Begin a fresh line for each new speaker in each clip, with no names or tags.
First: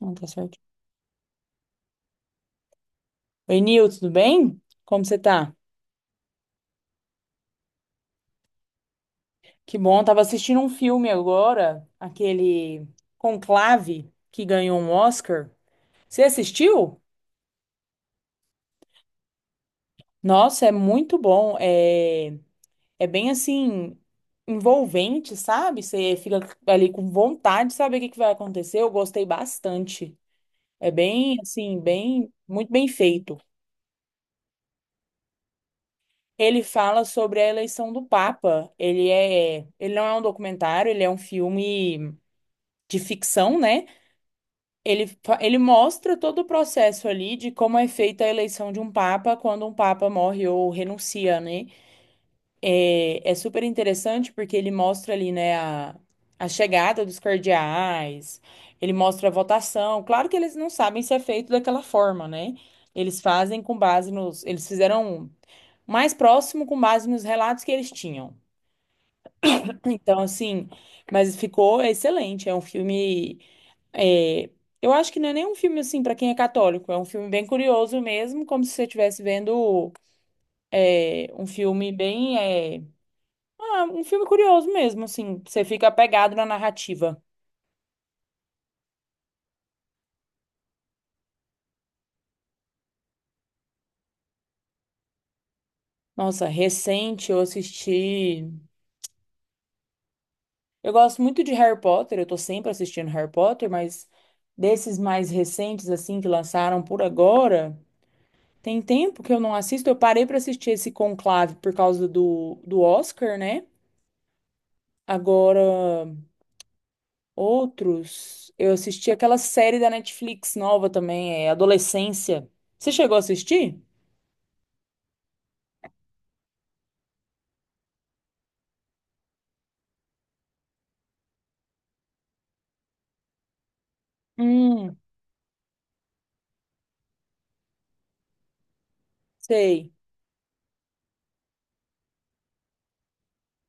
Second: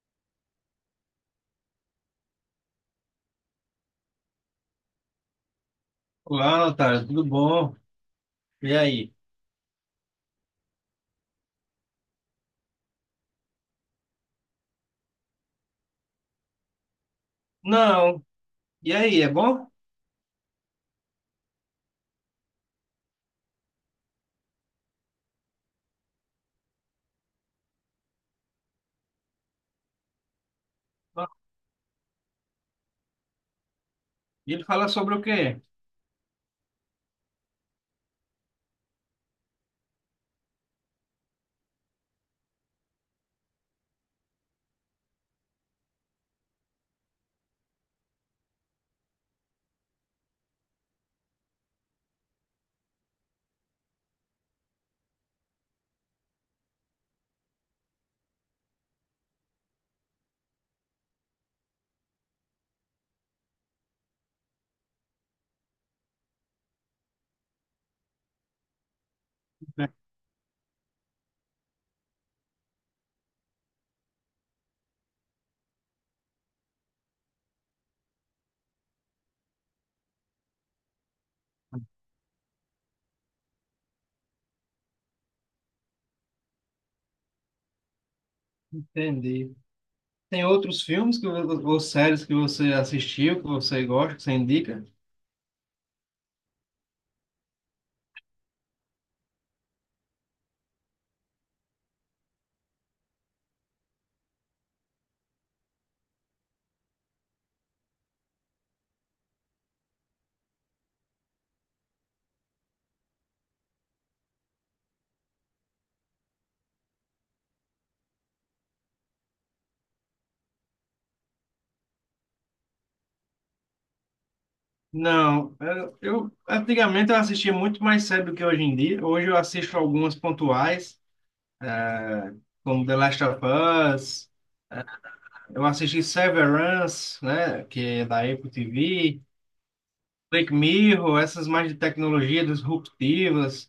Não, tá certo. Oi, Nil, tudo bem? Como você tá?
Olá, Otário, tudo bom? E aí?
Que bom, tava assistindo um filme agora, aquele Conclave, que ganhou um Oscar. Você assistiu?
Não. E aí, é bom?
Nossa, é muito bom. É bem assim, envolvente, sabe? Você fica ali com vontade de saber o que vai acontecer. Eu gostei bastante. É
Bom.
bem assim, muito bem feito.
E ele fala sobre o quê?
Ele fala sobre a eleição do Papa. Ele não é um documentário, ele é um filme de ficção, né? Ele mostra todo o processo ali de como é feita a eleição de um papa quando um papa morre ou renuncia, né? É super interessante porque ele mostra ali, né, a chegada dos cardeais, ele mostra a votação. Claro que eles não sabem se é feito daquela forma, né? Eles fazem com base nos. Eles fizeram mais próximo com base nos relatos que eles tinham. Então, assim, mas ficou excelente. É um filme. É, eu acho que não é nem um filme assim pra quem é católico, é um filme bem curioso mesmo, como se você estivesse vendo um filme um filme curioso mesmo, assim, você fica apegado na narrativa.
Entendi. Tem outros filmes ou séries que você assistiu, que você gosta, que você indica?
Nossa, recente eu assisti. Eu gosto muito de Harry Potter, eu tô sempre assistindo Harry Potter, mas desses mais recentes assim que lançaram por agora, tem tempo que eu não assisto. Eu parei pra assistir esse Conclave por causa do Oscar, né? Agora outros, eu assisti aquela série da Netflix nova também, é Adolescência. Você chegou a assistir?
Não. Antigamente eu assistia muito mais série do que hoje em dia. Hoje eu assisto algumas pontuais, eh, como The Last of Us.
Hum,
Eu assisti Severance, né, que é da Apple TV.
sei.
Black Mirror, essas mais de tecnologia disruptivas.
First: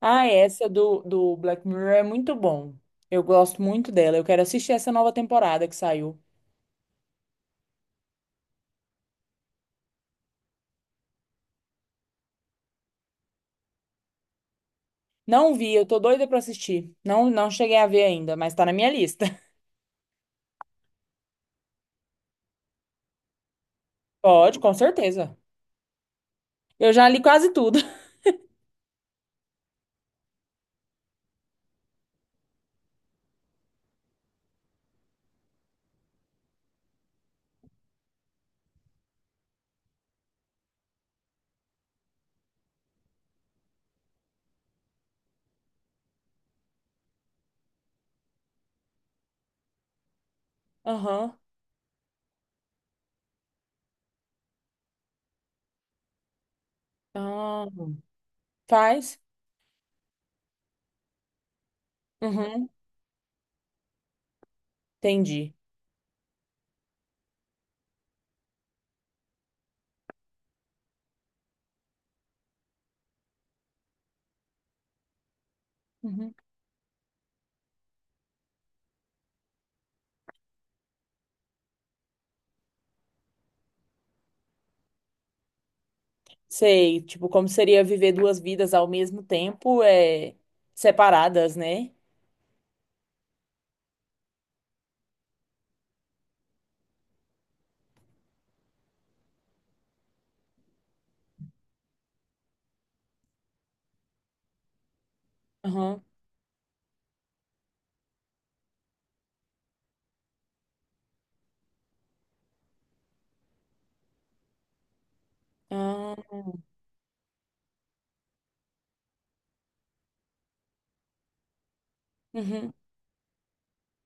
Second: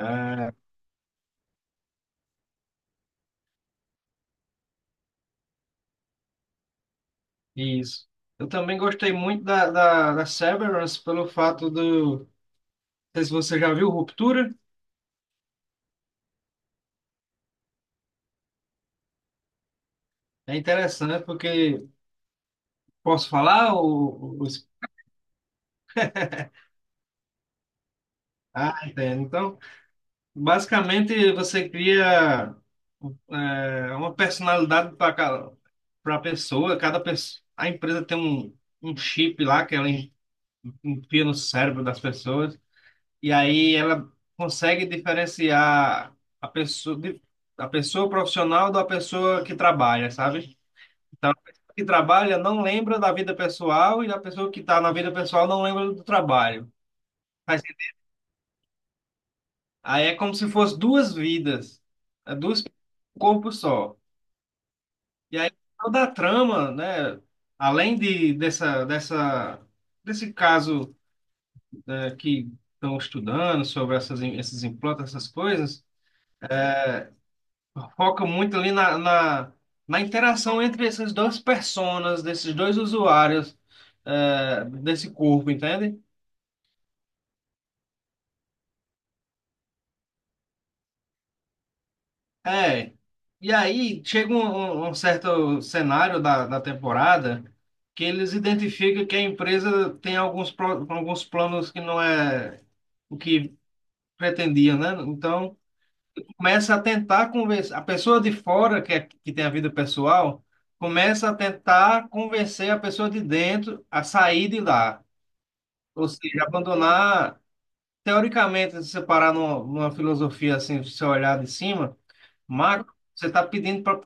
Ah, é, essa do Black Mirror é muito bom. Eu gosto muito dela. Eu quero assistir essa nova temporada que saiu.
Isso. Eu também gostei muito da Severance pelo fato do. Não sei se você já viu Ruptura.
Não vi, eu tô doida pra assistir. Não, não cheguei a ver ainda, mas tá na minha lista.
É interessante porque. Posso falar?
Pode, com certeza. Eu já li quase tudo.
Ah, entendo. Então, basicamente, você cria uma personalidade para cada pra pessoa. Cada pessoa. A empresa tem um chip lá que enfia no cérebro das pessoas. E aí ela consegue diferenciar a pessoa profissional da pessoa que trabalha, sabe? Então, a
Aham.
pessoa que trabalha não lembra da vida pessoal e a pessoa que está na vida pessoal não lembra do trabalho. Mas
Ah, faz?
aí é como se fosse duas vidas, é duas
Uhum.
um corpo só. E aí
Entendi.
toda a trama, né? Além de dessa dessa desse caso, né, que estão estudando sobre essas esses implantes, essas coisas.
Uhum.
Foca muito ali na interação entre essas duas personas, desses dois usuários, é, desse corpo, entende?
Sei, tipo, como seria viver duas vidas ao mesmo tempo, separadas, né?
É. E aí chega um certo cenário da temporada que eles identificam que a empresa tem alguns planos que não é o que pretendia, né? Então
Aham,
começa a tentar convencer. A pessoa de fora, que, é, que tem a vida pessoal, começa a tentar convencer a pessoa de dentro a sair de lá. Ou
ah,
seja, abandonar, teoricamente, se você parar numa filosofia assim, se você olhar de cima,
uhum,
macro, você está pedindo para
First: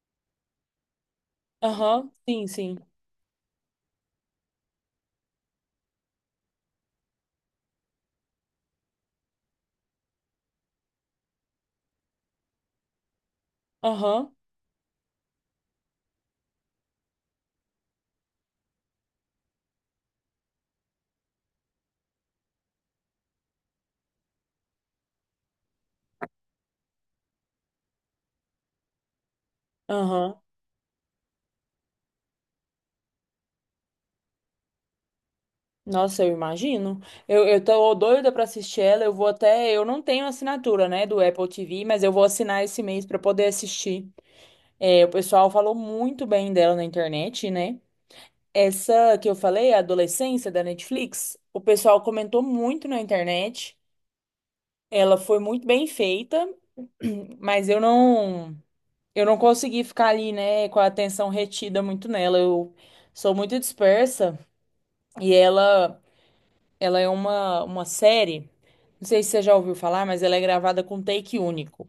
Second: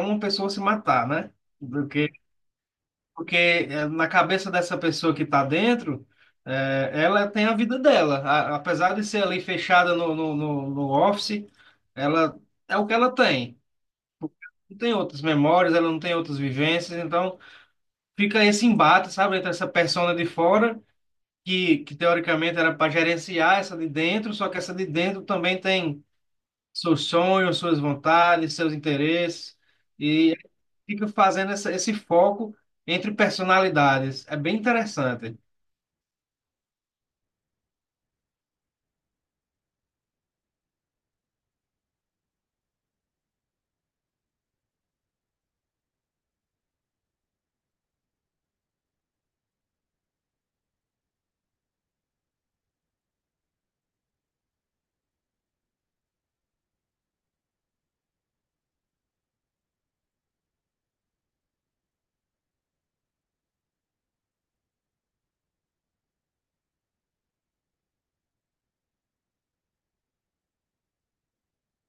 uma pessoa se matar, né?
aham,
Porque,
sim, sim,
porque na cabeça dessa pessoa que está dentro, ela tem a vida dela. Apesar de ser ali fechada no office, ela é o que ela tem.
aham,
Não tem outras memórias, ela não tem outras vivências, então fica esse embate, sabe, entre essa persona de fora que teoricamente era para gerenciar essa de dentro, só que essa de dentro também tem seus sonhos, suas vontades, seus interesses, e
aham.
fica fazendo esse foco entre personalidades. É bem interessante.
Nossa, eu imagino. Eu tô doida pra assistir ela, eu vou até, eu não tenho assinatura, né, do Apple TV, mas eu vou assinar esse mês pra poder assistir. É, o pessoal falou muito bem dela na internet, né? Essa que eu falei, a Adolescência da Netflix, o pessoal comentou muito na internet. Ela foi muito bem feita, mas eu não, eu não consegui ficar ali, né, com a atenção retida muito nela. Eu sou muito dispersa e ela é uma série. Não sei se você já ouviu falar, mas ela é gravada com take único.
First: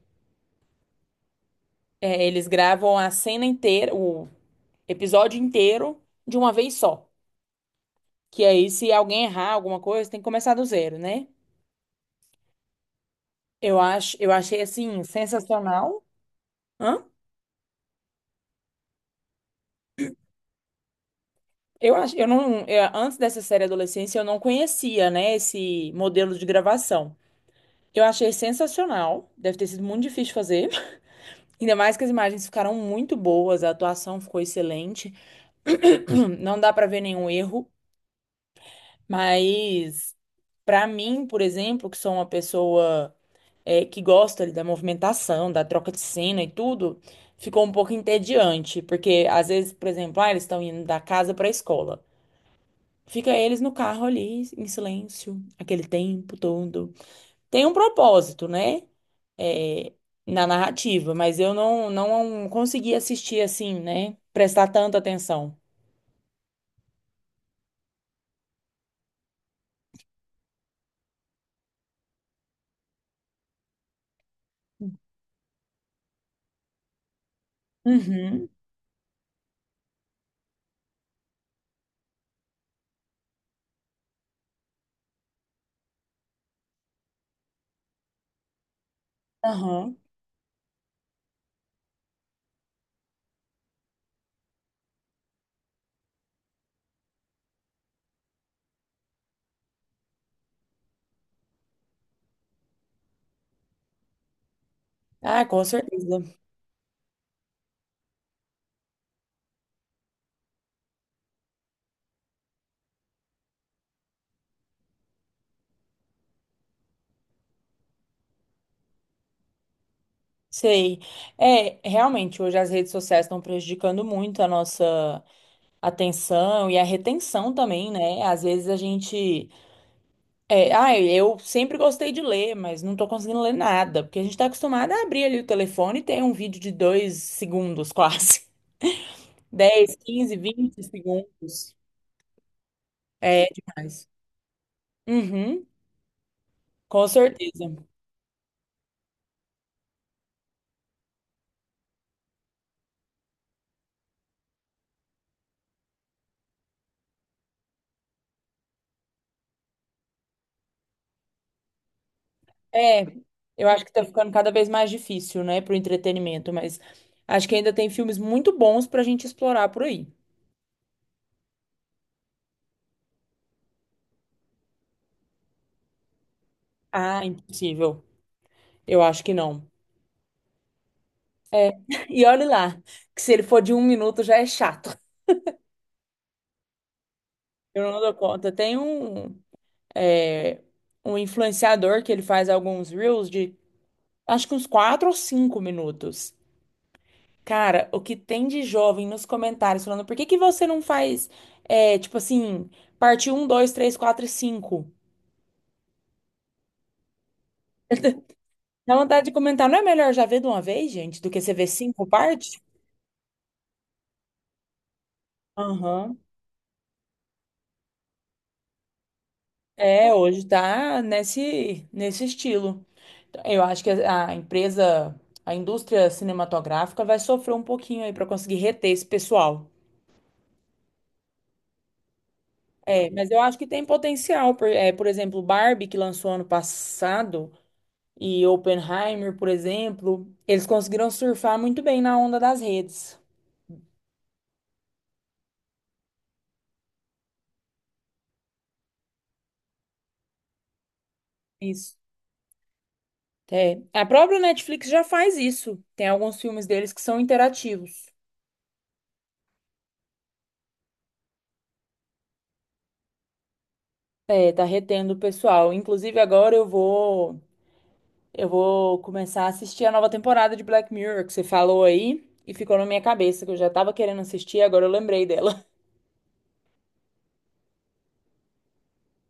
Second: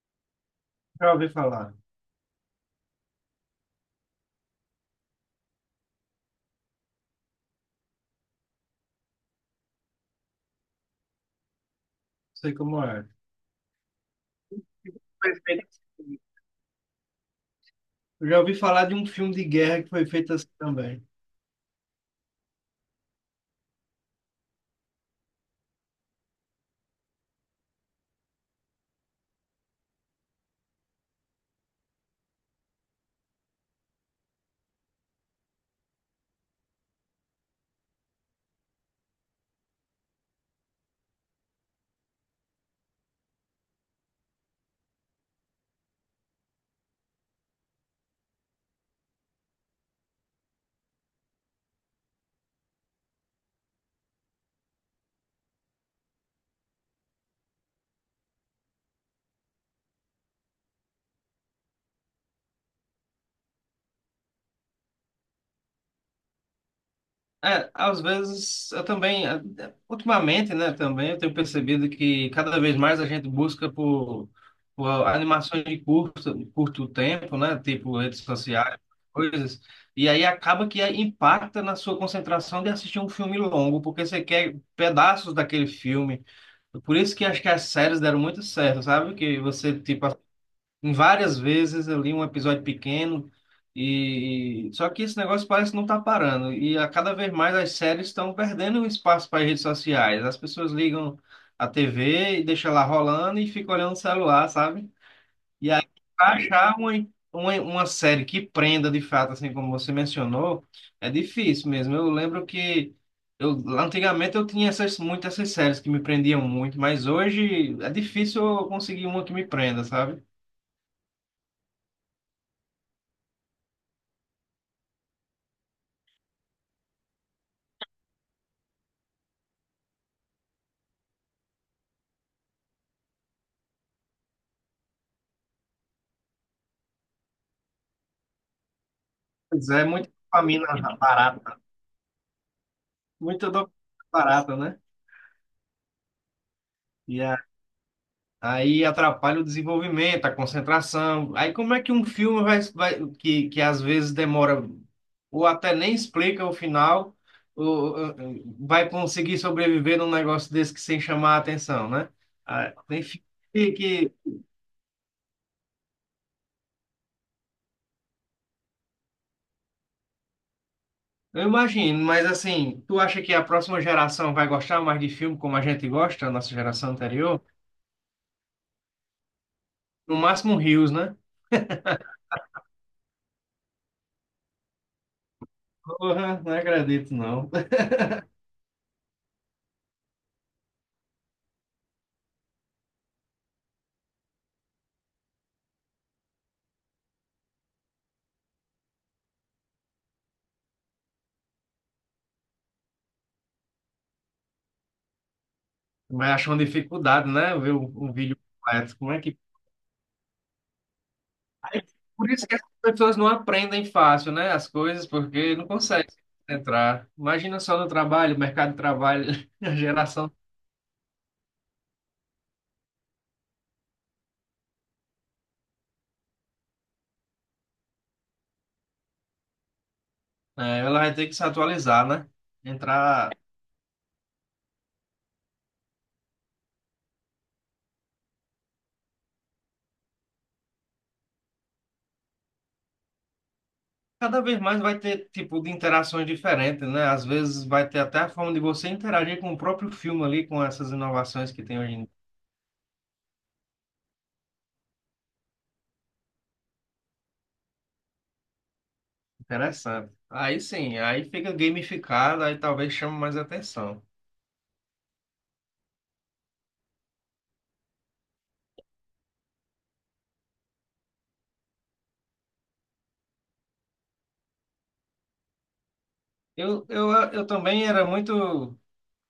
Já ouvi falar,
É, eles gravam a cena inteira, o episódio inteiro de uma vez só. Que aí, se alguém errar alguma coisa, tem que começar do zero, né?
sei como é.
Eu achei assim
Perfeito.
sensacional. Hã?
Eu já ouvi falar de um filme de guerra que foi feito assim também.
Eu acho, eu não, eu- antes dessa série Adolescência, eu não conhecia, né, esse modelo de gravação. Eu achei sensacional, deve ter sido muito difícil fazer. Ainda mais que as imagens ficaram muito boas, a atuação ficou excelente. Não dá pra ver nenhum erro, mas pra mim, por exemplo, que sou uma pessoa que gosta ali, da movimentação, da troca de cena e tudo, ficou um pouco entediante, porque às vezes, por exemplo, ah, eles estão indo da casa pra escola. Fica eles no carro ali, em silêncio, aquele tempo todo. Tem um propósito, né? É, na narrativa, mas eu não, não consegui assistir assim, né? Prestar tanta atenção.
É, às vezes eu também, ultimamente, né, também eu tenho percebido que cada vez mais a gente busca por animações de curto tempo, né, tipo redes
Uhum.
sociais, coisas, e aí acaba que impacta na sua concentração de assistir um filme longo, porque você quer pedaços daquele filme. Por isso que acho que as séries deram muito certo, sabe? Que você,
Aham.
tipo, em várias vezes eu li um episódio pequeno e só que esse negócio parece que não tá parando e a cada vez mais as séries estão perdendo espaço para as redes sociais. As pessoas ligam a TV e deixam lá rolando e ficam olhando o celular, sabe?
Ah, com
E aí pra
certeza.
achar uma série que prenda de fato, assim como você mencionou, é difícil mesmo. Eu lembro que eu antigamente eu tinha essas muitas essas séries que me prendiam muito, mas hoje é difícil eu conseguir uma que me prenda, sabe?
Sei. É, realmente, hoje as redes sociais estão prejudicando muito a nossa atenção e a retenção também, né? Às vezes a gente é, ai, eu sempre gostei de ler, mas não tô conseguindo ler nada, porque a gente tá acostumado a abrir ali o telefone e tem um vídeo de dois segundos, quase.
Pois é,
Dez,
muita
15, 20
dopamina barata.
segundos. É
Muita dopamina
demais.
barata, né?
Uhum, com
E a-
certeza.
Aí atrapalha o desenvolvimento, a concentração. Aí como é que um filme que às vezes demora, ou até nem explica o final, ou, vai conseguir sobreviver num negócio desse que sem chamar a atenção, né? Ah, tem
É,
filme
eu
que,
acho que tá
que-
ficando cada vez mais difícil, né, pro entretenimento, mas acho que ainda tem filmes muito bons pra gente explorar por aí.
eu imagino, mas assim, tu acha que a próxima geração vai gostar mais de filme como a gente gosta, a nossa geração
Ah,
anterior?
impossível. Eu acho que não.
No máximo Rios, né?
E olhe lá, que se ele for de um minuto já é chato.
Porra, não acredito, não.
Eu não dou conta. É, um influenciador que ele faz alguns reels de acho que uns 4 ou 5 minutos. Cara, o que tem de jovem nos comentários falando por que que você não faz, tipo assim, parte um 2 3 4 e cinco.
Vai achar uma dificuldade, né? Ver o vídeo
Dá
completo. Como é
vontade de
que.
comentar, não é melhor já ver de uma vez, gente, do que você ver cinco
Por isso que
partes?
as pessoas não aprendem fácil, né? As coisas, porque não conseguem
Aham.
entrar. Imagina só no trabalho, mercado de trabalho, a
É,
geração.
hoje tá nesse, nesse estilo. Então, eu acho que a empresa, a indústria cinematográfica vai sofrer um pouquinho aí para conseguir reter esse pessoal.
É, ela vai ter que se atualizar, né?
É, mas
Entrar.
eu acho que tem potencial. Por exemplo, Barbie, que lançou ano passado, e Oppenheimer, por exemplo, eles conseguiram surfar muito bem na onda das redes.
Cada vez mais vai ter tipo de interações diferentes, né? Às vezes vai ter até a forma de você interagir com o próprio filme ali, com essas inovações que tem hoje
Isso.
em dia.
É. A própria Netflix já faz isso. Tem alguns filmes deles que são interativos.
Interessante. Aí sim, aí fica gamificado, aí talvez chame mais atenção.
É, tá retendo o pessoal. Inclusive, eu vou começar a assistir a nova temporada de Black Mirror, que você falou aí, e ficou na minha cabeça, que eu já tava querendo assistir, agora eu lembrei dela.
Eu também era muito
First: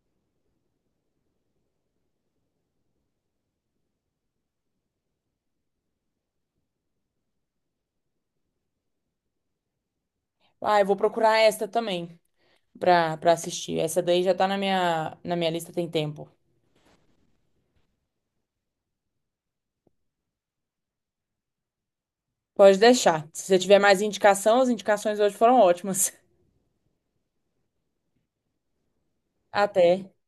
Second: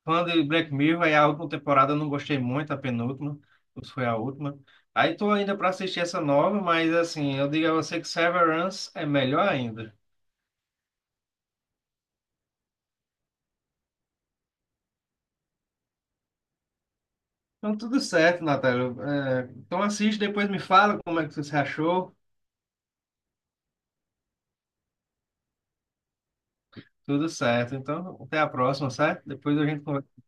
fã de Black Mirror, aí a última temporada eu não gostei muito, a penúltima, ou se foi a última. Aí tô ainda para assistir essa nova, mas assim, eu digo a você que Severance é melhor ainda.
Ah, eu vou procurar esta também pra assistir. Essa daí já tá na minha lista tem tempo.
Então tudo certo, Natália. É, então assiste, depois me fala como é que você achou.
Pode deixar. Se você tiver mais indicação, as indicações hoje foram ótimas.
Tudo certo. Então até a próxima, certo? Depois a gente
Até.
conversa.